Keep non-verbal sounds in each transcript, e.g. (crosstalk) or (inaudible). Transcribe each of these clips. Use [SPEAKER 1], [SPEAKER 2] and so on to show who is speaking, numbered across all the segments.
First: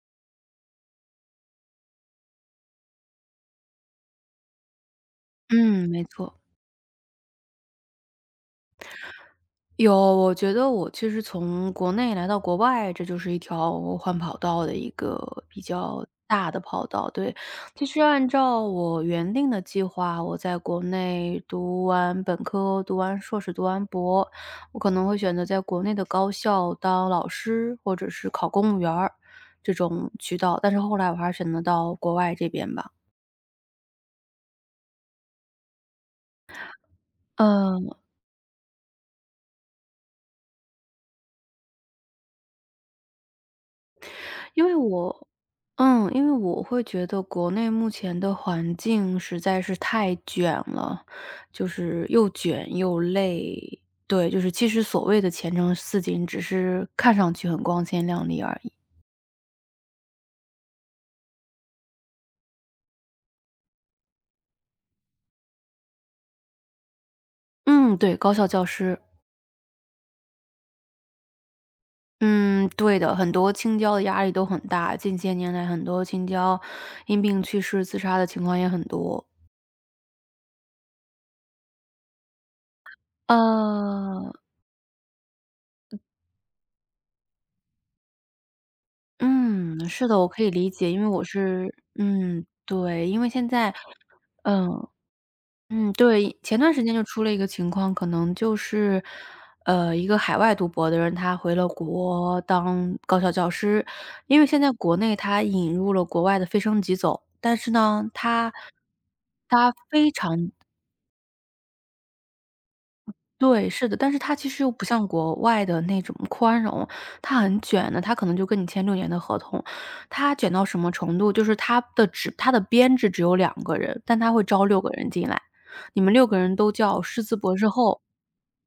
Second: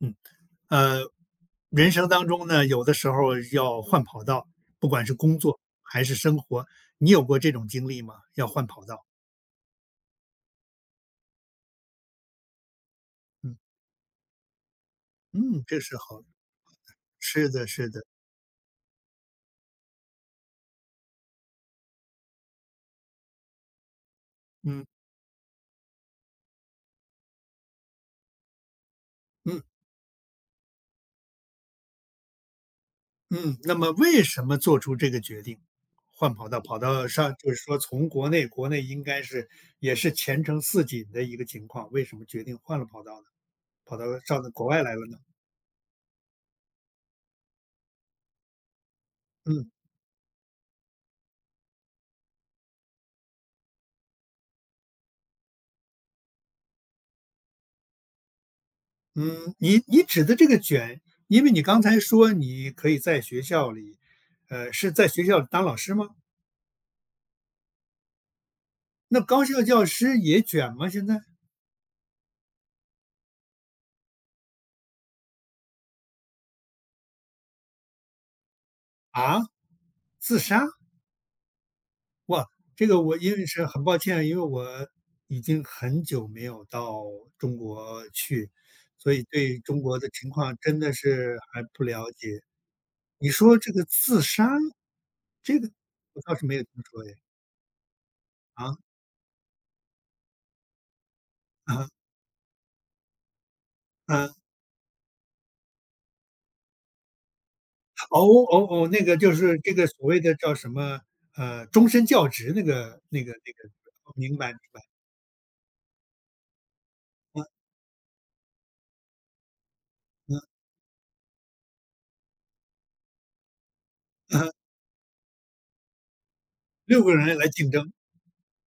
[SPEAKER 1] 嗯，呃，人生当中呢，有的时候要换跑道，不管是工作
[SPEAKER 2] 嗯，
[SPEAKER 1] 还
[SPEAKER 2] 没
[SPEAKER 1] 是生
[SPEAKER 2] 错。
[SPEAKER 1] 活，你有过这种经历吗？要换跑道。
[SPEAKER 2] 有，我觉得我其实从国内来到国外，这就是一
[SPEAKER 1] 嗯
[SPEAKER 2] 条换跑道的一个比
[SPEAKER 1] 嗯，这是
[SPEAKER 2] 较
[SPEAKER 1] 好，
[SPEAKER 2] 大的跑道。对，
[SPEAKER 1] 是的，
[SPEAKER 2] 其
[SPEAKER 1] 是
[SPEAKER 2] 实
[SPEAKER 1] 的，
[SPEAKER 2] 按照我原定的计划，我在国内读完本科、读完硕士、读完博，我
[SPEAKER 1] 嗯
[SPEAKER 2] 可能会选择在国内的高校当老师，或者是考公务员儿
[SPEAKER 1] 嗯
[SPEAKER 2] 这种渠道。但是后来我还是选择到国外这边吧。
[SPEAKER 1] 嗯。那么为什么做出这个决定，换跑道，跑到上，就是说
[SPEAKER 2] 嗯。
[SPEAKER 1] 从国内，国内应该是也是前程似锦的一个情况，为什么决定换了跑道呢？跑到上到
[SPEAKER 2] 因
[SPEAKER 1] 国
[SPEAKER 2] 为
[SPEAKER 1] 外来了呢？
[SPEAKER 2] 我因为我会觉得国内目前的环境实在
[SPEAKER 1] 嗯。
[SPEAKER 2] 是太卷了，就是又卷又累。对，就是其实所谓的前程似锦，只是看上去很光鲜亮丽而已。
[SPEAKER 1] 嗯，你指的这个卷，因为你刚才说你可以在学校里，是在学校里当老师吗？
[SPEAKER 2] 嗯，对，高校教师。
[SPEAKER 1] 那高校教师也卷吗？现在
[SPEAKER 2] 嗯，对的，很多青椒的压力都很大，近些年来很多青椒因病去世、自杀的情况也很多。
[SPEAKER 1] 啊，自杀？哇，这个我因为是很抱歉，
[SPEAKER 2] 呃，
[SPEAKER 1] 因为我已经很久没有到中国去，所以对中
[SPEAKER 2] 嗯，
[SPEAKER 1] 国
[SPEAKER 2] 是
[SPEAKER 1] 的
[SPEAKER 2] 的，我
[SPEAKER 1] 情
[SPEAKER 2] 可以
[SPEAKER 1] 况
[SPEAKER 2] 理
[SPEAKER 1] 真
[SPEAKER 2] 解，
[SPEAKER 1] 的
[SPEAKER 2] 因为我
[SPEAKER 1] 是还
[SPEAKER 2] 是
[SPEAKER 1] 不了解。
[SPEAKER 2] 嗯，对，因为
[SPEAKER 1] 你
[SPEAKER 2] 现
[SPEAKER 1] 说这
[SPEAKER 2] 在
[SPEAKER 1] 个自杀，
[SPEAKER 2] 嗯，
[SPEAKER 1] 这个
[SPEAKER 2] 嗯，
[SPEAKER 1] 我倒
[SPEAKER 2] 对，
[SPEAKER 1] 是没
[SPEAKER 2] 前
[SPEAKER 1] 有听
[SPEAKER 2] 段时间就
[SPEAKER 1] 说哎，
[SPEAKER 2] 出了一个情况，可能就
[SPEAKER 1] 啊
[SPEAKER 2] 是，一个海外读博的人，他回了
[SPEAKER 1] 啊
[SPEAKER 2] 国当高校教师，
[SPEAKER 1] 啊。
[SPEAKER 2] 因
[SPEAKER 1] (laughs)
[SPEAKER 2] 为现在国内他引入了国外的非升即走，但是呢，
[SPEAKER 1] 哦
[SPEAKER 2] 他
[SPEAKER 1] 哦哦，那个就是
[SPEAKER 2] 他
[SPEAKER 1] 这个所
[SPEAKER 2] 非
[SPEAKER 1] 谓的
[SPEAKER 2] 常
[SPEAKER 1] 叫什么，终身教职那个，
[SPEAKER 2] 对，是的，但
[SPEAKER 1] 哦
[SPEAKER 2] 是它
[SPEAKER 1] 明
[SPEAKER 2] 其
[SPEAKER 1] 白明
[SPEAKER 2] 实又
[SPEAKER 1] 白，
[SPEAKER 2] 不像国外的那种宽容，它
[SPEAKER 1] 嗯
[SPEAKER 2] 很卷的，它可能就跟你签6年的合同。它卷到什么程度，就是它的编制只有两个人，但它
[SPEAKER 1] 嗯
[SPEAKER 2] 会
[SPEAKER 1] 嗯
[SPEAKER 2] 招六个人进来，你们六个人都叫
[SPEAKER 1] 六个
[SPEAKER 2] 师资
[SPEAKER 1] 人来
[SPEAKER 2] 博士
[SPEAKER 1] 竞争，
[SPEAKER 2] 后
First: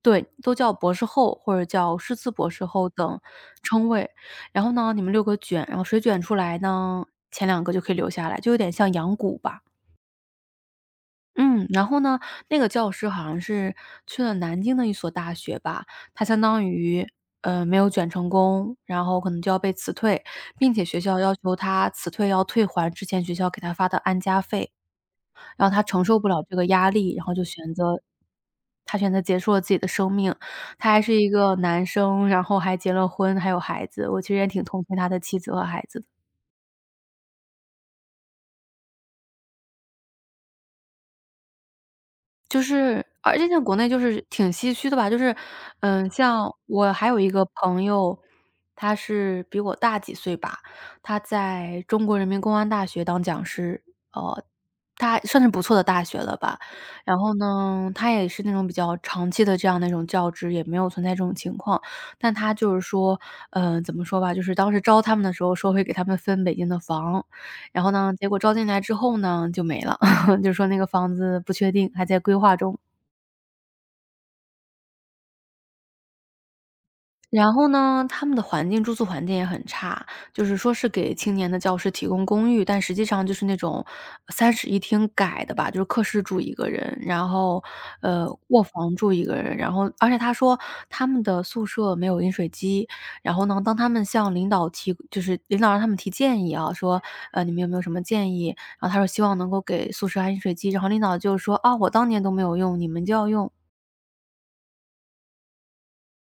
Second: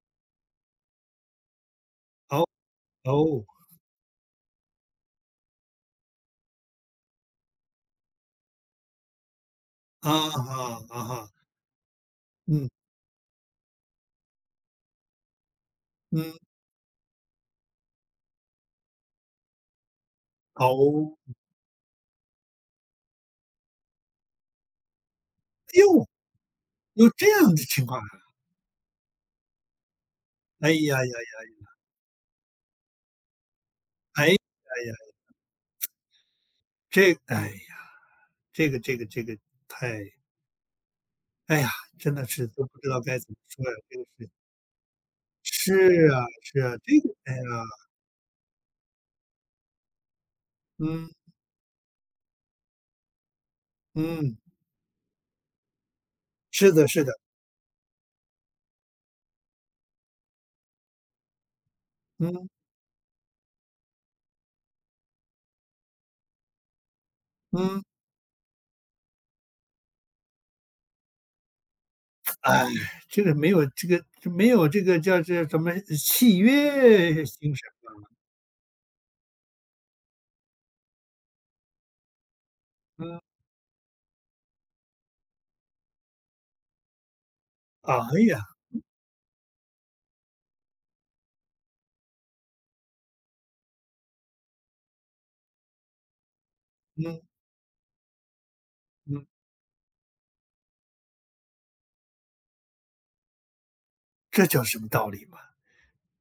[SPEAKER 2] 对，都叫博士后或者叫师资
[SPEAKER 1] 哦
[SPEAKER 2] 博士后等
[SPEAKER 1] 哦，
[SPEAKER 2] 称谓。然后呢，你们六个卷，然后谁卷出来呢，前两个就可以留下来，就有点像养蛊吧。
[SPEAKER 1] 啊哈啊哈，
[SPEAKER 2] 嗯，然后呢，那个
[SPEAKER 1] 嗯
[SPEAKER 2] 教师好像是去了南京的一所大学吧，他
[SPEAKER 1] 嗯，
[SPEAKER 2] 相当于，没有卷成功，然后可能就要被辞退，并且学
[SPEAKER 1] 哦，
[SPEAKER 2] 校要求他辞退要退还之前学校给他发的安家费，然后他承
[SPEAKER 1] 哟
[SPEAKER 2] 受不了这个压
[SPEAKER 1] 有
[SPEAKER 2] 力，然
[SPEAKER 1] 这
[SPEAKER 2] 后就
[SPEAKER 1] 样的
[SPEAKER 2] 选
[SPEAKER 1] 情况
[SPEAKER 2] 择
[SPEAKER 1] 啊，
[SPEAKER 2] 他选择结束了自己的生命。
[SPEAKER 1] 哎
[SPEAKER 2] 他
[SPEAKER 1] 呀
[SPEAKER 2] 还
[SPEAKER 1] 呀，
[SPEAKER 2] 是一个男生，然后还结了婚，还有孩子，我
[SPEAKER 1] 哎
[SPEAKER 2] 其实
[SPEAKER 1] 呀
[SPEAKER 2] 也挺同
[SPEAKER 1] 呀，
[SPEAKER 2] 情他的妻子和孩子的。
[SPEAKER 1] 这哎呀，这个太，哎呀，真的是
[SPEAKER 2] 就
[SPEAKER 1] 都不知道
[SPEAKER 2] 是，
[SPEAKER 1] 该怎么
[SPEAKER 2] 而且像
[SPEAKER 1] 说呀，
[SPEAKER 2] 国内就
[SPEAKER 1] 这个
[SPEAKER 2] 是
[SPEAKER 1] 是，
[SPEAKER 2] 挺唏嘘的吧，就是，
[SPEAKER 1] 是啊
[SPEAKER 2] 像
[SPEAKER 1] 是啊，
[SPEAKER 2] 我
[SPEAKER 1] 这
[SPEAKER 2] 还
[SPEAKER 1] 个，
[SPEAKER 2] 有一
[SPEAKER 1] 哎呀，
[SPEAKER 2] 个朋友，他是比我大几岁吧，
[SPEAKER 1] 嗯
[SPEAKER 2] 他在中国人民公安大学当讲师，
[SPEAKER 1] 嗯，
[SPEAKER 2] 呃，他算是不错的大学了吧。
[SPEAKER 1] 是的是的，
[SPEAKER 2] 然后呢，他也是那种比较长期的这样的一种教职，也没有存在这种情况。但他
[SPEAKER 1] 嗯
[SPEAKER 2] 就是说，怎么说吧，就是当时招他们的时候说会给他们分北京的房，
[SPEAKER 1] 嗯。
[SPEAKER 2] 然后呢，结果招进来之后呢，就没了。(laughs) 就说那个房子不确定，还在规划
[SPEAKER 1] 哎，
[SPEAKER 2] 中。
[SPEAKER 1] 这个没有这个没有这个叫这什么契约
[SPEAKER 2] 然
[SPEAKER 1] 精神，
[SPEAKER 2] 后呢，他们的环境住宿环境也很差，就是说是给青年的教师提供公寓，但实际
[SPEAKER 1] 嗯，
[SPEAKER 2] 上就是那种三室一厅改的吧，就是客室住一个人，然后
[SPEAKER 1] 哎呀，
[SPEAKER 2] 卧房住一个人，然后而且他说他们的宿舍没有饮水机，然后呢，当他们向领导提，就是领导让他们提建议啊，说
[SPEAKER 1] 嗯
[SPEAKER 2] 你们有没有什么建议？然后他说希
[SPEAKER 1] 嗯，
[SPEAKER 2] 望能够给宿舍安饮水机，然后领导就说啊我当年都没有用，你们就要用，
[SPEAKER 1] 这叫什么道理嘛？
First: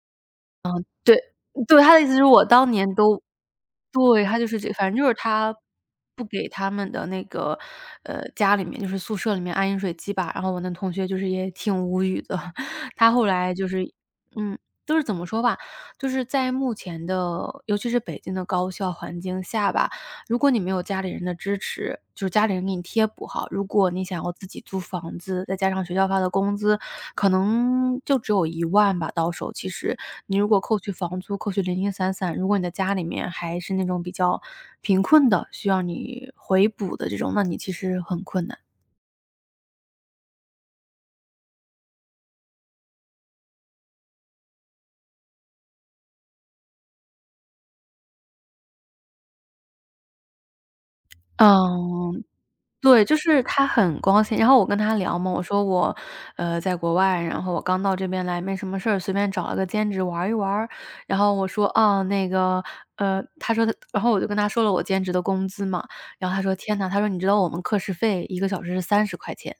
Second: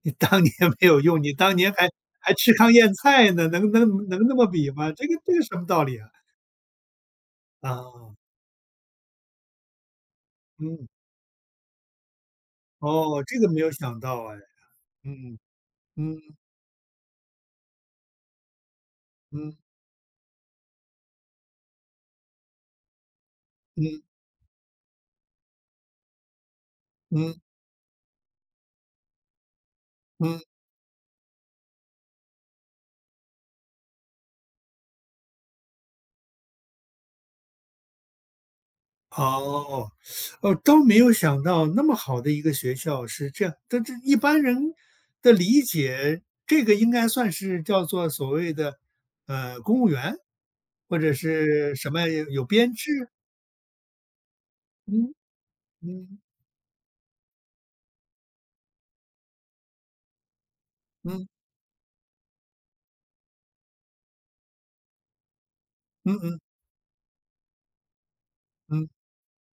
[SPEAKER 1] 你当年 (laughs) 没有
[SPEAKER 2] 对，
[SPEAKER 1] 用，你当年
[SPEAKER 2] 对，他的意思是
[SPEAKER 1] 还
[SPEAKER 2] 我
[SPEAKER 1] 吃
[SPEAKER 2] 当
[SPEAKER 1] 糠
[SPEAKER 2] 年
[SPEAKER 1] 咽
[SPEAKER 2] 都
[SPEAKER 1] 菜呢，能
[SPEAKER 2] 对，
[SPEAKER 1] 那
[SPEAKER 2] 他就
[SPEAKER 1] 么
[SPEAKER 2] 是
[SPEAKER 1] 比
[SPEAKER 2] 这反
[SPEAKER 1] 吗？
[SPEAKER 2] 正就
[SPEAKER 1] 这个
[SPEAKER 2] 是
[SPEAKER 1] 这个
[SPEAKER 2] 他
[SPEAKER 1] 什么道理啊？
[SPEAKER 2] 不给他们的那个，
[SPEAKER 1] 啊，
[SPEAKER 2] 家里面就是宿舍里面安饮水机吧，然后我那
[SPEAKER 1] 嗯，
[SPEAKER 2] 同学就是也挺无语的。(laughs) 他
[SPEAKER 1] 哦，
[SPEAKER 2] 后
[SPEAKER 1] 这个
[SPEAKER 2] 来
[SPEAKER 1] 没
[SPEAKER 2] 就
[SPEAKER 1] 有
[SPEAKER 2] 是
[SPEAKER 1] 想到哎，
[SPEAKER 2] 嗯，就是怎么
[SPEAKER 1] 嗯
[SPEAKER 2] 说吧，就
[SPEAKER 1] 嗯嗯
[SPEAKER 2] 是在目前的尤其是北京的高校环境
[SPEAKER 1] 嗯
[SPEAKER 2] 下吧，如果你没有家里人的支持，就是家里人给你贴补哈，如果
[SPEAKER 1] 嗯
[SPEAKER 2] 你想要自己租房子，再加上学校发的工资，可
[SPEAKER 1] 嗯
[SPEAKER 2] 能就只有一万吧，到手其实。你
[SPEAKER 1] 嗯。
[SPEAKER 2] 如果扣去房租，扣去零零散散，如果你的家里面还是那种比较贫困的，需要你回补的这种，那你其实很困难。
[SPEAKER 1] 哦，哦，都没有想到那么好的一个学校是这样，但这一般人的理解，这个应该算是叫做所谓的，公务员，或者是什么
[SPEAKER 2] 嗯。
[SPEAKER 1] 有编
[SPEAKER 2] 对，
[SPEAKER 1] 制，
[SPEAKER 2] 就是他很光鲜。然后我跟他
[SPEAKER 1] 嗯
[SPEAKER 2] 聊嘛，我说我，
[SPEAKER 1] 嗯
[SPEAKER 2] 在国外，然后我刚到这边来，没什么事儿，随便找了个兼职玩儿一玩儿。然
[SPEAKER 1] 嗯
[SPEAKER 2] 后我说，啊，那个，呃，他说他然后我就跟他说了我兼职的工资嘛。
[SPEAKER 1] 嗯
[SPEAKER 2] 然后
[SPEAKER 1] 嗯
[SPEAKER 2] 他说，天呐，他说你知道我们课时费一个小时是
[SPEAKER 1] 嗯
[SPEAKER 2] 三十块钱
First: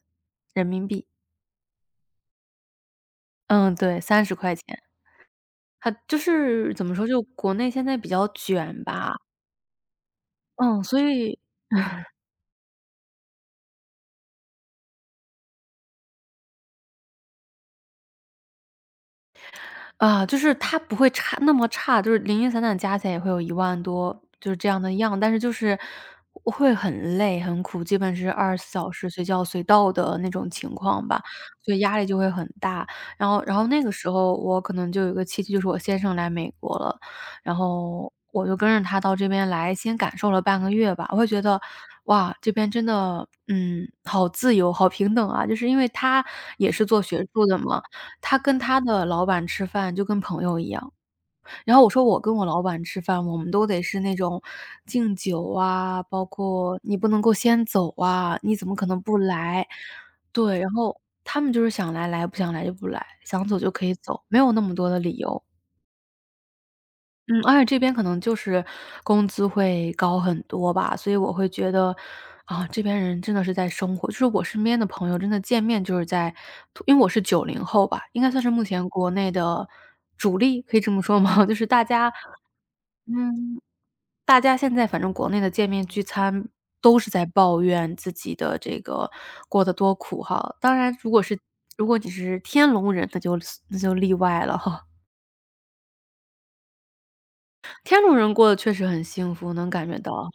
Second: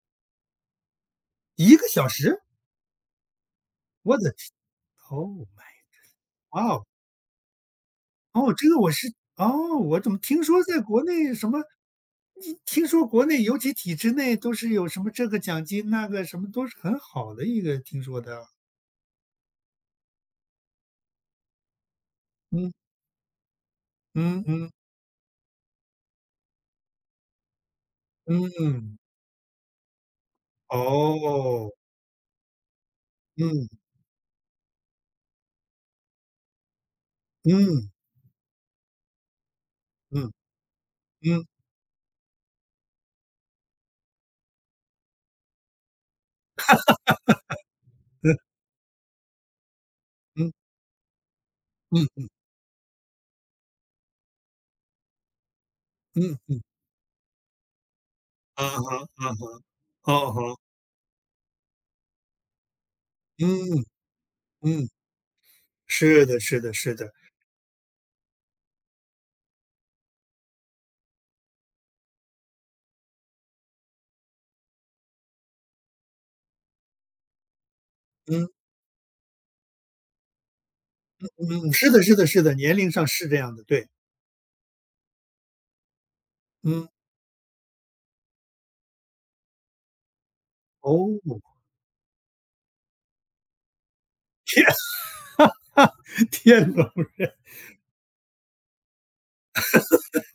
[SPEAKER 2] 人民币。
[SPEAKER 1] 一个小时？
[SPEAKER 2] 嗯，对
[SPEAKER 1] 我
[SPEAKER 2] 三
[SPEAKER 1] 的
[SPEAKER 2] 十
[SPEAKER 1] 天
[SPEAKER 2] 块钱。
[SPEAKER 1] ，Oh my
[SPEAKER 2] 他就
[SPEAKER 1] g
[SPEAKER 2] 是
[SPEAKER 1] o
[SPEAKER 2] 怎
[SPEAKER 1] d
[SPEAKER 2] 么说，就国内现在比较
[SPEAKER 1] 哦，这个
[SPEAKER 2] 卷
[SPEAKER 1] 我是
[SPEAKER 2] 吧，
[SPEAKER 1] 哦，我怎么听说在
[SPEAKER 2] 嗯，所
[SPEAKER 1] 国内
[SPEAKER 2] 以
[SPEAKER 1] 什么一听说国内尤其体制内都是有什么这个奖金，那个什么都是很好的一个听说的。
[SPEAKER 2] 啊，就是他不会差那么差，就是零零散
[SPEAKER 1] 嗯，
[SPEAKER 2] 散加起来也会有1万多，
[SPEAKER 1] 嗯
[SPEAKER 2] 就是这
[SPEAKER 1] 嗯，
[SPEAKER 2] 样的样，但是就是会很累、很苦，基本是二十四小
[SPEAKER 1] 嗯，
[SPEAKER 2] 时随叫随到的那种情况吧，
[SPEAKER 1] 哦，
[SPEAKER 2] 所以压力就会很大。然后
[SPEAKER 1] 嗯，
[SPEAKER 2] 那个时候我可能就有一个契机，就是我先生来美国了，然
[SPEAKER 1] 嗯，
[SPEAKER 2] 后我就跟着他到这边来，先感受
[SPEAKER 1] 嗯，
[SPEAKER 2] 了半个月吧。我会觉
[SPEAKER 1] 嗯，
[SPEAKER 2] 得，哇，这边真的，好自由、好平等啊，就是因为他也是做学术的嘛。
[SPEAKER 1] 嗯，
[SPEAKER 2] 他跟他的老板吃饭就跟朋
[SPEAKER 1] 嗯，
[SPEAKER 2] 友一样，然后我说我
[SPEAKER 1] 嗯，
[SPEAKER 2] 跟我老板吃饭，我们都得是那种敬酒啊，包
[SPEAKER 1] 嗯
[SPEAKER 2] 括你不能够先走啊，你怎
[SPEAKER 1] 啊
[SPEAKER 2] 么可
[SPEAKER 1] 哈，
[SPEAKER 2] 能不
[SPEAKER 1] 啊哈，
[SPEAKER 2] 来？
[SPEAKER 1] 哦，哈，
[SPEAKER 2] 对，然后他们就是想来来，不想来就不来，想走就
[SPEAKER 1] 嗯，
[SPEAKER 2] 可以走，没有那么
[SPEAKER 1] 嗯，
[SPEAKER 2] 多的理由。
[SPEAKER 1] 是的，是的，是的，
[SPEAKER 2] 嗯，而且这边可能就是工资会高很多吧，所以我会觉得，啊，这边人真的是在生活就是我身边的朋友真的见面就是在因为我是90后吧，应该算
[SPEAKER 1] 嗯，
[SPEAKER 2] 是目前国内的主力，可以这么说吗？(laughs) 就是
[SPEAKER 1] 嗯，是的，是的，是的，年龄上是这样
[SPEAKER 2] 嗯，
[SPEAKER 1] 的，对，
[SPEAKER 2] 大家现在反正国内的见面聚餐
[SPEAKER 1] 嗯，
[SPEAKER 2] 都是在抱怨自己的这个过得多苦哈。当然
[SPEAKER 1] 哦，
[SPEAKER 2] 如果你是天龙人，那就例外了哈。
[SPEAKER 1] (laughs) 天呐，
[SPEAKER 2] (laughs) 天龙人过得确实很幸福，能感觉到。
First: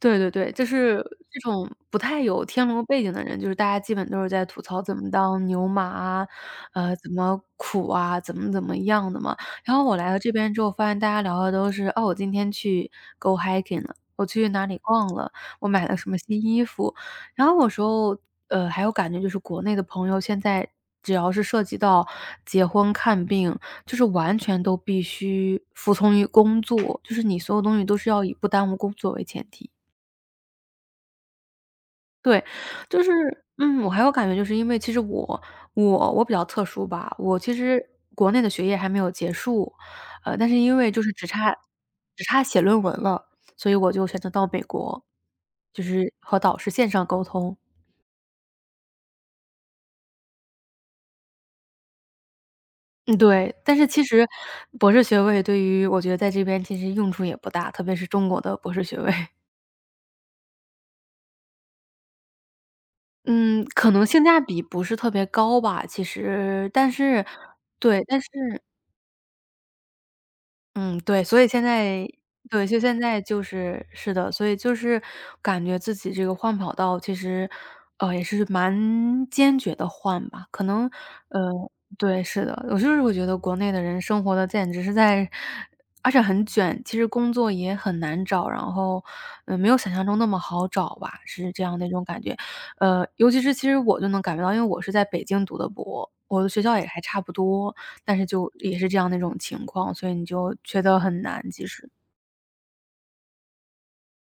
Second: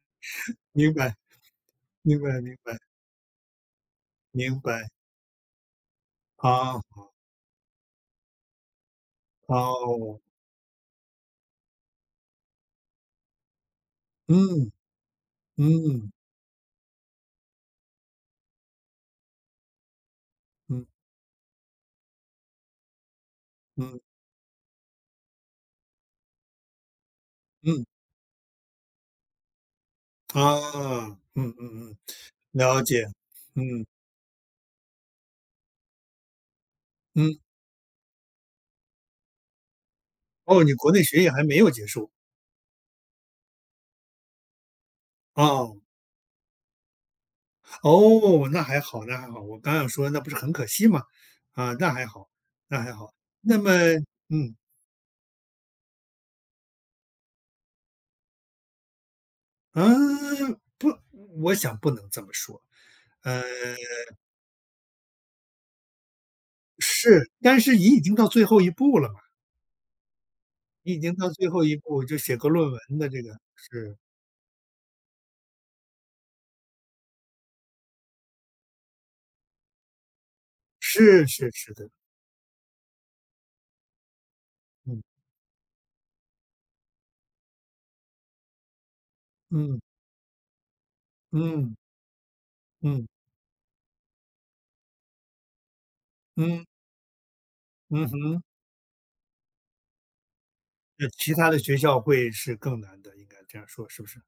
[SPEAKER 2] 对对对，就
[SPEAKER 1] 明
[SPEAKER 2] 是
[SPEAKER 1] 白，
[SPEAKER 2] 这种不太
[SPEAKER 1] 明白，
[SPEAKER 2] 有
[SPEAKER 1] 明
[SPEAKER 2] 天
[SPEAKER 1] 白。
[SPEAKER 2] 龙背景的人，就是大家基本都是在
[SPEAKER 1] 明
[SPEAKER 2] 吐槽
[SPEAKER 1] 白，
[SPEAKER 2] 怎么当牛马啊，
[SPEAKER 1] 好，
[SPEAKER 2] 怎么苦啊，怎么怎么样的嘛。然后我来到
[SPEAKER 1] 哦，
[SPEAKER 2] 这边之后，发现大家聊的都是哦，我今天去 go hiking 了，我去哪
[SPEAKER 1] 嗯，
[SPEAKER 2] 里逛了，我买了什
[SPEAKER 1] 嗯，
[SPEAKER 2] 么新衣服。然后有时候，还有感觉就是国内的朋友现在
[SPEAKER 1] 嗯，
[SPEAKER 2] 只要是涉及到结婚、看病，就
[SPEAKER 1] 嗯，
[SPEAKER 2] 是完全都必须服从于工作，就是你所有东西
[SPEAKER 1] 嗯，
[SPEAKER 2] 都是要以不耽误工作为前提。
[SPEAKER 1] 啊，嗯嗯嗯，
[SPEAKER 2] 对，
[SPEAKER 1] 了
[SPEAKER 2] 就
[SPEAKER 1] 解，
[SPEAKER 2] 是
[SPEAKER 1] 嗯，
[SPEAKER 2] 我还有感觉就是因为其实我比较特殊吧，我
[SPEAKER 1] 嗯，
[SPEAKER 2] 其实国内的学业还没有结束，但是
[SPEAKER 1] 哦，你
[SPEAKER 2] 因为
[SPEAKER 1] 国
[SPEAKER 2] 就
[SPEAKER 1] 内
[SPEAKER 2] 是
[SPEAKER 1] 学
[SPEAKER 2] 只
[SPEAKER 1] 业还
[SPEAKER 2] 差
[SPEAKER 1] 没有结束，
[SPEAKER 2] 只差写论文了，所以我就选择到美国，
[SPEAKER 1] 哦，
[SPEAKER 2] 就是和导师线上沟通。
[SPEAKER 1] 哦，那还好，那还好，我刚想说那不是很可惜吗？啊，那还好，那还好，
[SPEAKER 2] 嗯，对，
[SPEAKER 1] 那么，
[SPEAKER 2] 但是其实
[SPEAKER 1] 嗯，
[SPEAKER 2] 博士学位对于我觉得在这边其实用处也不大，特别是中国的博士学位。
[SPEAKER 1] 啊，不，我想不能这么说，呃，
[SPEAKER 2] 嗯，可能性价比不是特别高吧，其实，但是
[SPEAKER 1] 是，但是你已
[SPEAKER 2] 对，
[SPEAKER 1] 经
[SPEAKER 2] 但是
[SPEAKER 1] 到最后一步了嘛，你
[SPEAKER 2] 嗯，
[SPEAKER 1] 已经
[SPEAKER 2] 对，
[SPEAKER 1] 到
[SPEAKER 2] 所以
[SPEAKER 1] 最
[SPEAKER 2] 现
[SPEAKER 1] 后一步，
[SPEAKER 2] 在
[SPEAKER 1] 就写个
[SPEAKER 2] 对，
[SPEAKER 1] 论
[SPEAKER 2] 就
[SPEAKER 1] 文
[SPEAKER 2] 现
[SPEAKER 1] 的
[SPEAKER 2] 在
[SPEAKER 1] 这个，
[SPEAKER 2] 就是
[SPEAKER 1] 是，
[SPEAKER 2] 是的，所以就是感觉自己这个换跑道其实，也是蛮坚决的换吧，可能
[SPEAKER 1] 是
[SPEAKER 2] 呃，
[SPEAKER 1] 是是的。
[SPEAKER 2] 对，是的，我就是我觉得国内的人生活的简直是
[SPEAKER 1] 嗯
[SPEAKER 2] 在而且很卷，其实工作也很难找，然后，没有
[SPEAKER 1] 嗯
[SPEAKER 2] 想象中那么好找吧，是这
[SPEAKER 1] 嗯
[SPEAKER 2] 样的一种感觉。
[SPEAKER 1] 嗯
[SPEAKER 2] 尤其是其实我就能感觉到，因为我是在北京读的博，我的学
[SPEAKER 1] 嗯
[SPEAKER 2] 校也还差不多。
[SPEAKER 1] 嗯
[SPEAKER 2] 但是
[SPEAKER 1] 哼，
[SPEAKER 2] 就也是这样的一种情况，所以你就觉得
[SPEAKER 1] 那
[SPEAKER 2] 很
[SPEAKER 1] 其
[SPEAKER 2] 难，
[SPEAKER 1] 他的
[SPEAKER 2] 其
[SPEAKER 1] 学
[SPEAKER 2] 实。
[SPEAKER 1] 校会是更难的，应该这样说，是不是？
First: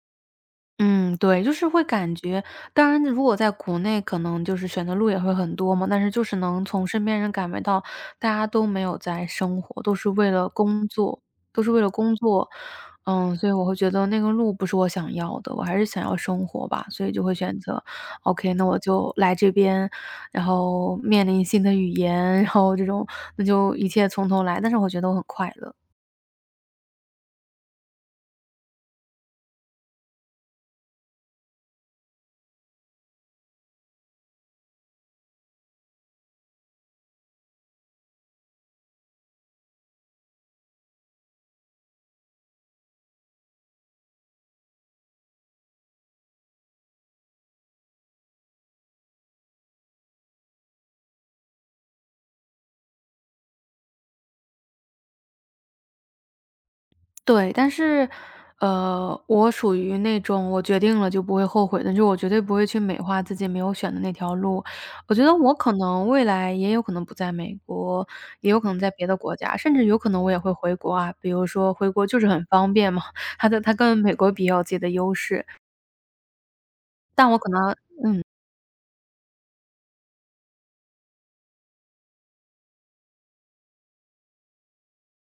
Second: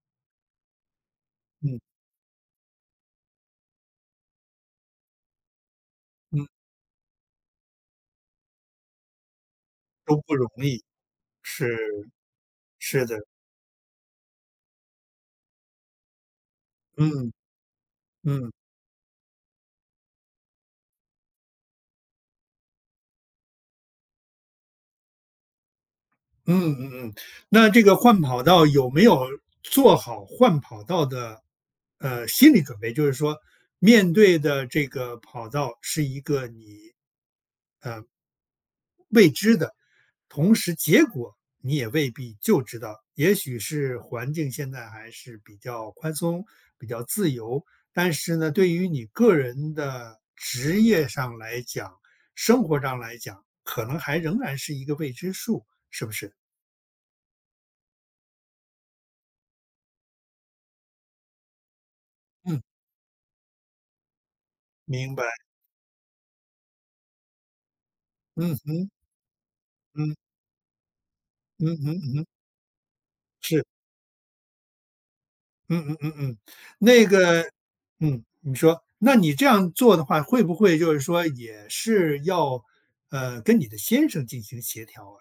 [SPEAKER 2] 嗯，对，就是
[SPEAKER 1] 嗯
[SPEAKER 2] 会感觉当然如果在国内可能就是选择路也会很多嘛，但是就是
[SPEAKER 1] 嗯，
[SPEAKER 2] 能从身边人感觉到，大家都没有在生活，都是
[SPEAKER 1] 都
[SPEAKER 2] 为
[SPEAKER 1] 不
[SPEAKER 2] 了
[SPEAKER 1] 容易，
[SPEAKER 2] 工作都是
[SPEAKER 1] 是
[SPEAKER 2] 为了工作。
[SPEAKER 1] 是的，
[SPEAKER 2] 嗯，所以我会觉得那个路不是我想要的，我还是想要生活吧，所以就
[SPEAKER 1] 嗯
[SPEAKER 2] 会选择
[SPEAKER 1] 嗯
[SPEAKER 2] ，OK，那我就来这边，然后面临新的语言，然后这种那就一切从头来，但是我觉得我很快乐。
[SPEAKER 1] 嗯嗯嗯。那这个换跑道有没有做好换跑道的心理准备？就是说，面对的这个跑道是一个你同时结果你也未必就知道，也许是环境现在还是比较宽松、比较自由，但是呢，对于你个人的职业上来讲，生活上来讲，可能还仍然是一个未知数，是不是？
[SPEAKER 2] 对，但是，我属于那种我决定了就不会后悔的，就是我绝对不
[SPEAKER 1] 嗯，
[SPEAKER 2] 会去美化自己没有选的那条路。我
[SPEAKER 1] 明
[SPEAKER 2] 觉
[SPEAKER 1] 白。
[SPEAKER 2] 得我可能未来也有可能不在美国，也
[SPEAKER 1] 嗯
[SPEAKER 2] 有可能在
[SPEAKER 1] 嗯
[SPEAKER 2] 别的国家，甚至有可
[SPEAKER 1] 嗯
[SPEAKER 2] 能我也会回国啊。比如说
[SPEAKER 1] 嗯
[SPEAKER 2] 回
[SPEAKER 1] 嗯
[SPEAKER 2] 国就是
[SPEAKER 1] 嗯
[SPEAKER 2] 很方便嘛，它的
[SPEAKER 1] 是，
[SPEAKER 2] 它跟美国比也有自己的优势，
[SPEAKER 1] 嗯嗯嗯嗯，那
[SPEAKER 2] 但我
[SPEAKER 1] 个，
[SPEAKER 2] 可能
[SPEAKER 1] 嗯，你说，那你这样做的话，会不会就是说也是要，跟你的先生进行协调啊？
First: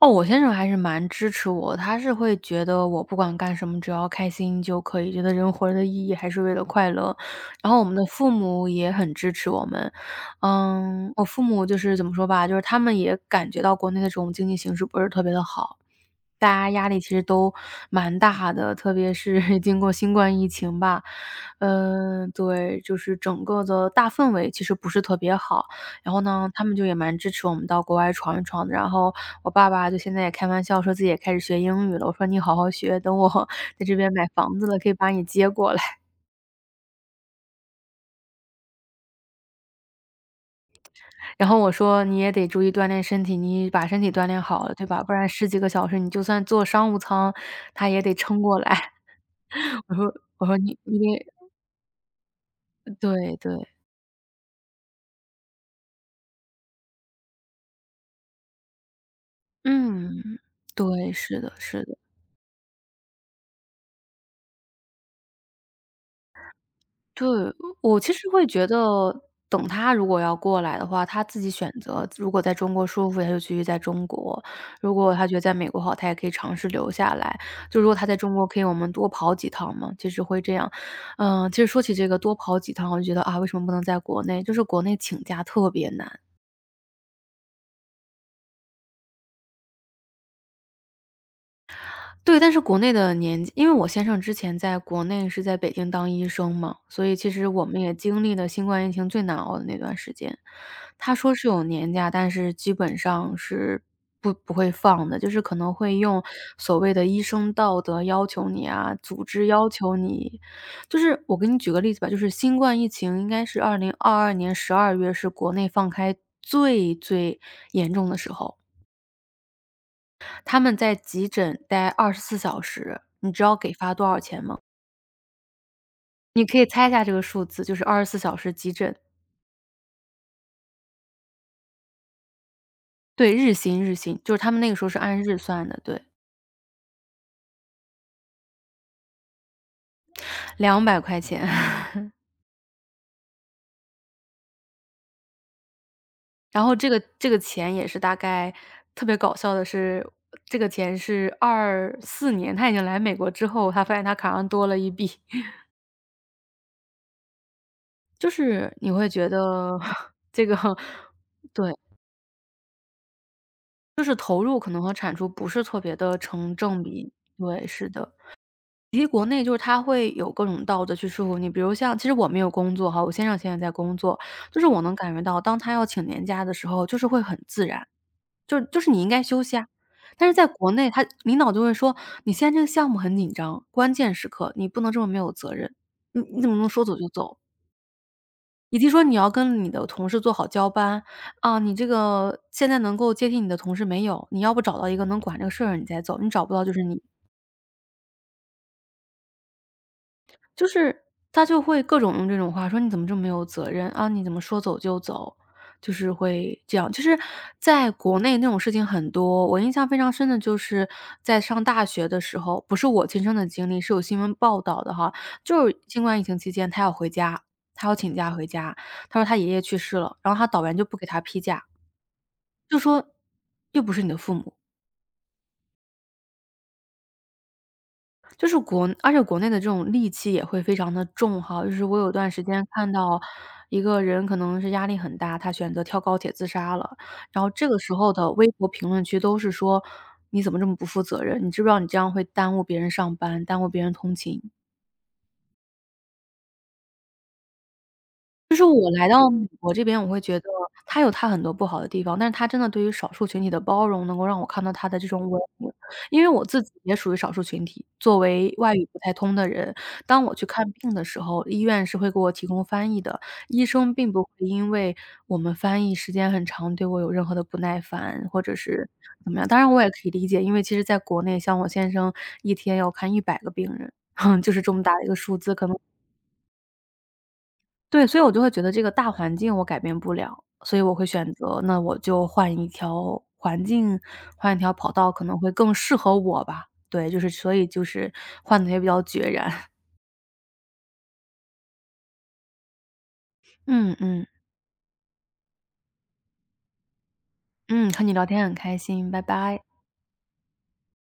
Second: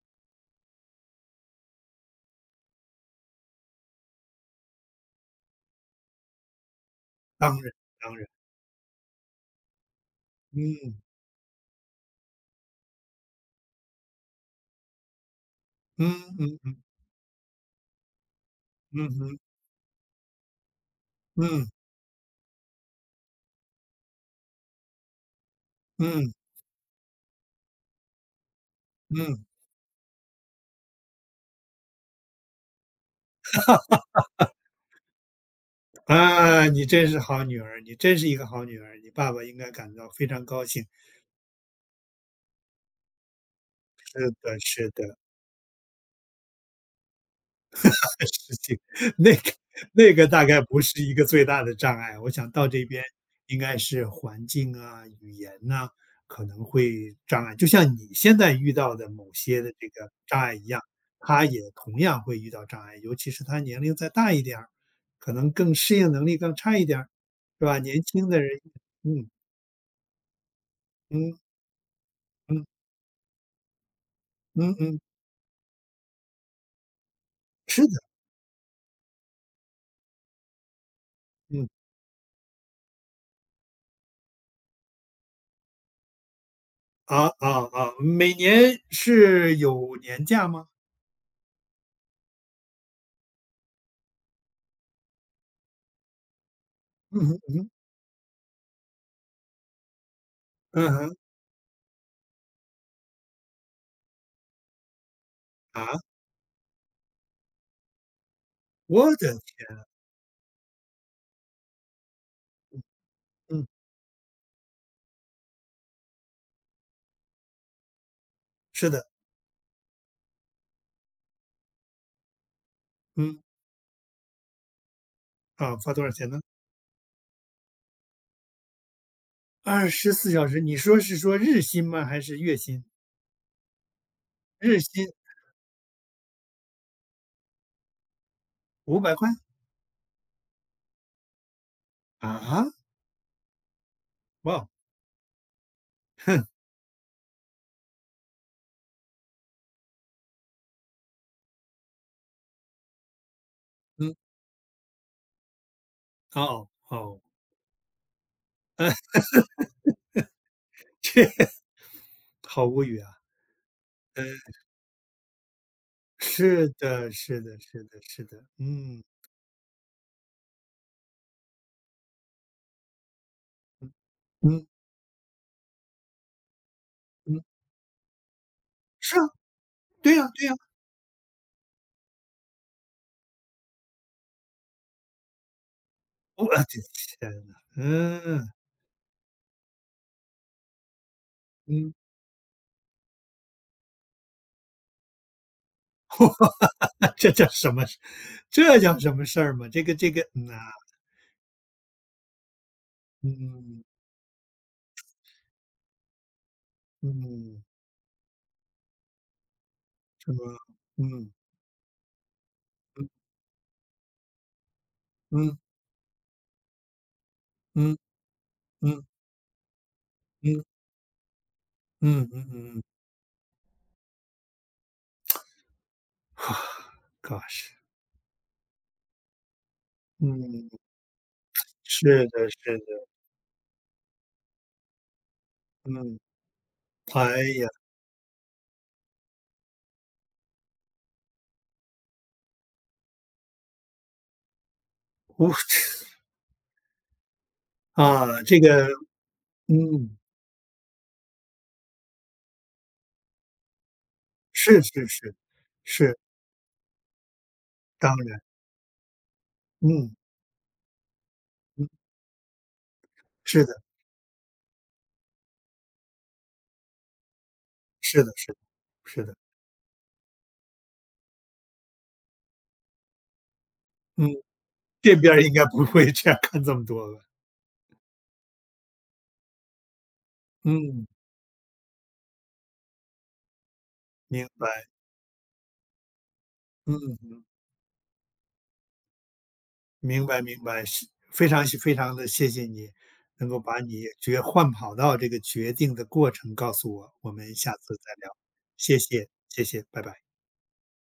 [SPEAKER 2] 哦，我先生还是蛮支持我，他是会觉得我不管干什么，只要开心就可以，觉得人活着的意义还是为了快乐。
[SPEAKER 1] 当
[SPEAKER 2] 然
[SPEAKER 1] 然
[SPEAKER 2] 后我们的
[SPEAKER 1] 当然，
[SPEAKER 2] 父母也很支持我们，
[SPEAKER 1] 嗯，
[SPEAKER 2] 嗯，我父母就是怎么说吧，就是他们也感觉到国内的这种经济形势不是特别的好，
[SPEAKER 1] 嗯
[SPEAKER 2] 大
[SPEAKER 1] 嗯
[SPEAKER 2] 家
[SPEAKER 1] 嗯，
[SPEAKER 2] 压力其实都蛮大的，特
[SPEAKER 1] 嗯
[SPEAKER 2] 别
[SPEAKER 1] 哼，
[SPEAKER 2] 是 (laughs) 经过新冠疫情吧，
[SPEAKER 1] 嗯
[SPEAKER 2] 嗯，对，就是整个的大氛围其实不是特别好。然后
[SPEAKER 1] 嗯
[SPEAKER 2] 呢，他们就也蛮支持我们到国外闯一闯的。然后
[SPEAKER 1] 嗯，
[SPEAKER 2] 我爸爸就现在也开玩笑说自己也开始学英语了，我说你好好学，等我 (laughs) 在这边买房子了，可以把你接过来。
[SPEAKER 1] 啊，你真是好女儿，你真是一个好女儿，你爸爸应该感到非常高兴。
[SPEAKER 2] (laughs) 然后我说你也得注意锻炼身体，你把身体锻
[SPEAKER 1] 是
[SPEAKER 2] 炼
[SPEAKER 1] 的
[SPEAKER 2] 好了，对
[SPEAKER 1] 是
[SPEAKER 2] 吧？不
[SPEAKER 1] 的。
[SPEAKER 2] 然十几个小时你就算坐商务舱，他也得
[SPEAKER 1] 的
[SPEAKER 2] 撑
[SPEAKER 1] 事
[SPEAKER 2] 过
[SPEAKER 1] 情，
[SPEAKER 2] 来。
[SPEAKER 1] 那个
[SPEAKER 2] (laughs) 我说
[SPEAKER 1] 那个大
[SPEAKER 2] 我说
[SPEAKER 1] 概
[SPEAKER 2] 你
[SPEAKER 1] 不
[SPEAKER 2] 你
[SPEAKER 1] 是一个
[SPEAKER 2] 得
[SPEAKER 1] 最大的障碍。我想到这边
[SPEAKER 2] 对
[SPEAKER 1] 应
[SPEAKER 2] 对。
[SPEAKER 1] 该是环境啊、语言呐，可能会障碍。就像你现在遇到的某些的这个
[SPEAKER 2] 嗯，
[SPEAKER 1] 障碍一样，
[SPEAKER 2] 对，是
[SPEAKER 1] 他
[SPEAKER 2] 的，
[SPEAKER 1] 也
[SPEAKER 2] 是的。
[SPEAKER 1] 同样会遇到障碍，尤其是他年龄再大一点儿，可能更适应能力更差一点儿，
[SPEAKER 2] 对，
[SPEAKER 1] 是吧？
[SPEAKER 2] 我
[SPEAKER 1] 年
[SPEAKER 2] 其实
[SPEAKER 1] 轻的
[SPEAKER 2] 会
[SPEAKER 1] 人，
[SPEAKER 2] 觉得，
[SPEAKER 1] 嗯
[SPEAKER 2] 等他如果要过来的话，他
[SPEAKER 1] 嗯
[SPEAKER 2] 自己选择，如果在
[SPEAKER 1] 嗯
[SPEAKER 2] 中国舒服，他就继续在中国；
[SPEAKER 1] 嗯
[SPEAKER 2] 如
[SPEAKER 1] 嗯，
[SPEAKER 2] 果他觉得在美国好，他也可以尝试留下来。就如
[SPEAKER 1] 是的，
[SPEAKER 2] 果他在中国可以我们多跑几趟嘛，其实会这样。嗯，其实
[SPEAKER 1] 嗯。
[SPEAKER 2] 说起这个多跑几趟，我就觉得啊，为什么不能在国内？就是国内请假特别难。
[SPEAKER 1] 啊啊啊！每年是有年假吗？
[SPEAKER 2] 对，但是国内的年纪因为我先生之前在国内是在北京当医生嘛，所以
[SPEAKER 1] 嗯
[SPEAKER 2] 其实
[SPEAKER 1] 哼，
[SPEAKER 2] 我们也经历了新冠疫情最难熬的那段时间。
[SPEAKER 1] 嗯
[SPEAKER 2] 他
[SPEAKER 1] 哼，
[SPEAKER 2] 说是有年假，但是基本上是不会放的，就是可能会
[SPEAKER 1] 啊。
[SPEAKER 2] 用所谓的医生道德要求你啊，
[SPEAKER 1] 我
[SPEAKER 2] 组
[SPEAKER 1] 的
[SPEAKER 2] 织要
[SPEAKER 1] 天，
[SPEAKER 2] 求你。就是我给你举个例子吧，就是新冠疫情应该是
[SPEAKER 1] 嗯，
[SPEAKER 2] 2022年12月是国内放开最严重的时候。
[SPEAKER 1] 是的，
[SPEAKER 2] 他们在急诊待二十四小时，你
[SPEAKER 1] 嗯，
[SPEAKER 2] 知道给发多少钱吗？
[SPEAKER 1] 啊，发多少钱呢
[SPEAKER 2] 你可以猜一下这个数字，就是二十四小时急诊。
[SPEAKER 1] 24小时，你说是说日薪吗？还是月薪？
[SPEAKER 2] 对，日薪，就是他们那个
[SPEAKER 1] 日
[SPEAKER 2] 时候是
[SPEAKER 1] 薪
[SPEAKER 2] 按日算的，对
[SPEAKER 1] 500块？
[SPEAKER 2] 200块钱。(laughs)
[SPEAKER 1] 啊？哇哦，哼，
[SPEAKER 2] 然后这个钱也是大概特别搞笑的是，这个钱是24年他已经来美国之后，他发现他
[SPEAKER 1] 嗯，
[SPEAKER 2] 卡上多了一笔。(laughs)
[SPEAKER 1] 哦，哦，
[SPEAKER 2] 就是你会觉得 (laughs) 这个
[SPEAKER 1] 这 (laughs)
[SPEAKER 2] 对，
[SPEAKER 1] 好无语啊。
[SPEAKER 2] 就是
[SPEAKER 1] 呃，
[SPEAKER 2] 投入可能和产出不是特别的成
[SPEAKER 1] 是
[SPEAKER 2] 正
[SPEAKER 1] 的，
[SPEAKER 2] 比，
[SPEAKER 1] 是的，
[SPEAKER 2] 对，
[SPEAKER 1] 是
[SPEAKER 2] 是
[SPEAKER 1] 的，
[SPEAKER 2] 的。
[SPEAKER 1] 是的，
[SPEAKER 2] 以
[SPEAKER 1] 嗯，
[SPEAKER 2] 及国内就是他会有各种道德去束缚你，比如像其实我没有工作哈，我先生现在在工作，就是
[SPEAKER 1] 嗯，
[SPEAKER 2] 我能感觉到，当他要请年假的时候，就是会很
[SPEAKER 1] 嗯，
[SPEAKER 2] 自然，就是你应
[SPEAKER 1] 是
[SPEAKER 2] 该
[SPEAKER 1] 啊，
[SPEAKER 2] 休息啊。
[SPEAKER 1] 对
[SPEAKER 2] 但
[SPEAKER 1] 呀，
[SPEAKER 2] 是在
[SPEAKER 1] 对呀，
[SPEAKER 2] 国内，他领导就会说：“你现在这个项目很紧张，关键时刻你不能这么没有责任，你
[SPEAKER 1] 我
[SPEAKER 2] 怎么
[SPEAKER 1] 的
[SPEAKER 2] 能说走就
[SPEAKER 1] 天
[SPEAKER 2] 走？
[SPEAKER 1] 呐，嗯，
[SPEAKER 2] 以及说你要跟你的同事做好交班啊，你这
[SPEAKER 1] 嗯，
[SPEAKER 2] 个现在能够接替你的同事没有，你要不找到一个能管这个事儿的人你再走，你找不到就是你
[SPEAKER 1] (laughs) 这叫什么事这叫什么事儿嘛，这个，嗯呐，
[SPEAKER 2] 就是他就会各种用这种话说：“你怎么这么没有责
[SPEAKER 1] 嗯，
[SPEAKER 2] 任啊？你怎么说走就走？”就是会这样。就是
[SPEAKER 1] 嗯，嗯
[SPEAKER 2] 在国内那种事情很多，我印象非常深
[SPEAKER 1] 什
[SPEAKER 2] 的就
[SPEAKER 1] 么？
[SPEAKER 2] 是
[SPEAKER 1] 嗯，
[SPEAKER 2] 在上大学的时候，不是我亲身的经历，是有新闻报道的哈。
[SPEAKER 1] 嗯，
[SPEAKER 2] 就是新冠疫情期间，他要回家，他要
[SPEAKER 1] 嗯。
[SPEAKER 2] 请假回家，
[SPEAKER 1] 嗯
[SPEAKER 2] 他说他爷爷去世了，然后他导
[SPEAKER 1] 嗯
[SPEAKER 2] 员就不给他批假，
[SPEAKER 1] 嗯嗯
[SPEAKER 2] 就
[SPEAKER 1] 嗯
[SPEAKER 2] 说：“又不是你的父母。”
[SPEAKER 1] 啊，Gosh。
[SPEAKER 2] 就是国而且国内的这种戾气也会
[SPEAKER 1] 嗯，
[SPEAKER 2] 非常的重哈，就是我
[SPEAKER 1] 是
[SPEAKER 2] 有段
[SPEAKER 1] 的
[SPEAKER 2] 时间
[SPEAKER 1] 是的，
[SPEAKER 2] 看到一个人可能是压力很大，他选择跳高
[SPEAKER 1] 嗯，
[SPEAKER 2] 铁自杀了，
[SPEAKER 1] 哎
[SPEAKER 2] 然后这
[SPEAKER 1] 呀，
[SPEAKER 2] 个时候的微博评论区都是说：“你怎么这么不负责任？你知不知道你这样会耽误别人上班，耽误别人通勤？”
[SPEAKER 1] 我啊，
[SPEAKER 2] 就
[SPEAKER 1] 这
[SPEAKER 2] 是
[SPEAKER 1] 个，
[SPEAKER 2] 我来到美国这边，我
[SPEAKER 1] 嗯，
[SPEAKER 2] 会觉得他有他很多不好的地方，但是他真的对于少数群体的包容，能够让我看到
[SPEAKER 1] 是
[SPEAKER 2] 他的
[SPEAKER 1] 是
[SPEAKER 2] 这种
[SPEAKER 1] 是，
[SPEAKER 2] 稳定。
[SPEAKER 1] 是，
[SPEAKER 2] 因为我自己也属于少数群体，
[SPEAKER 1] 当
[SPEAKER 2] 作
[SPEAKER 1] 然，
[SPEAKER 2] 为外语不太通的人，
[SPEAKER 1] 嗯
[SPEAKER 2] 当我去看病的时候，医院
[SPEAKER 1] 嗯，
[SPEAKER 2] 是会给我提供翻译的，
[SPEAKER 1] 是
[SPEAKER 2] 医
[SPEAKER 1] 的
[SPEAKER 2] 生并不会因为我们翻译时间很长，对我有任何的不耐
[SPEAKER 1] 是
[SPEAKER 2] 烦
[SPEAKER 1] 的
[SPEAKER 2] 或
[SPEAKER 1] 是
[SPEAKER 2] 者
[SPEAKER 1] 的
[SPEAKER 2] 是
[SPEAKER 1] 是
[SPEAKER 2] 怎
[SPEAKER 1] 的，
[SPEAKER 2] 么样。当然我也可以理解，因为其实在国内，像我先生一天要看100个病人，
[SPEAKER 1] 嗯，
[SPEAKER 2] (laughs) 就是这么大的一
[SPEAKER 1] 这
[SPEAKER 2] 个
[SPEAKER 1] 边
[SPEAKER 2] 数
[SPEAKER 1] 儿应
[SPEAKER 2] 字，
[SPEAKER 1] 该
[SPEAKER 2] 可能
[SPEAKER 1] 不会这样看这么多吧，
[SPEAKER 2] 对，所以我就会觉得这个大环境我改变不了，所以我会
[SPEAKER 1] 嗯，
[SPEAKER 2] 选择，那我就换一条环境，
[SPEAKER 1] 明
[SPEAKER 2] 换一
[SPEAKER 1] 白，
[SPEAKER 2] 条跑道可能会更适合我吧。对，就是
[SPEAKER 1] 嗯。
[SPEAKER 2] 所以就是换的也比较决然。(laughs)
[SPEAKER 1] 明白明白，是非常非常的谢谢你，能够把
[SPEAKER 2] 嗯
[SPEAKER 1] 你
[SPEAKER 2] 嗯，
[SPEAKER 1] 决换跑道这个决定的过程告诉我，我们下
[SPEAKER 2] 嗯，
[SPEAKER 1] 次
[SPEAKER 2] 和你
[SPEAKER 1] 再
[SPEAKER 2] 聊
[SPEAKER 1] 聊，
[SPEAKER 2] 天很开
[SPEAKER 1] 谢
[SPEAKER 2] 心，拜
[SPEAKER 1] 谢
[SPEAKER 2] 拜。
[SPEAKER 1] 谢谢，拜拜。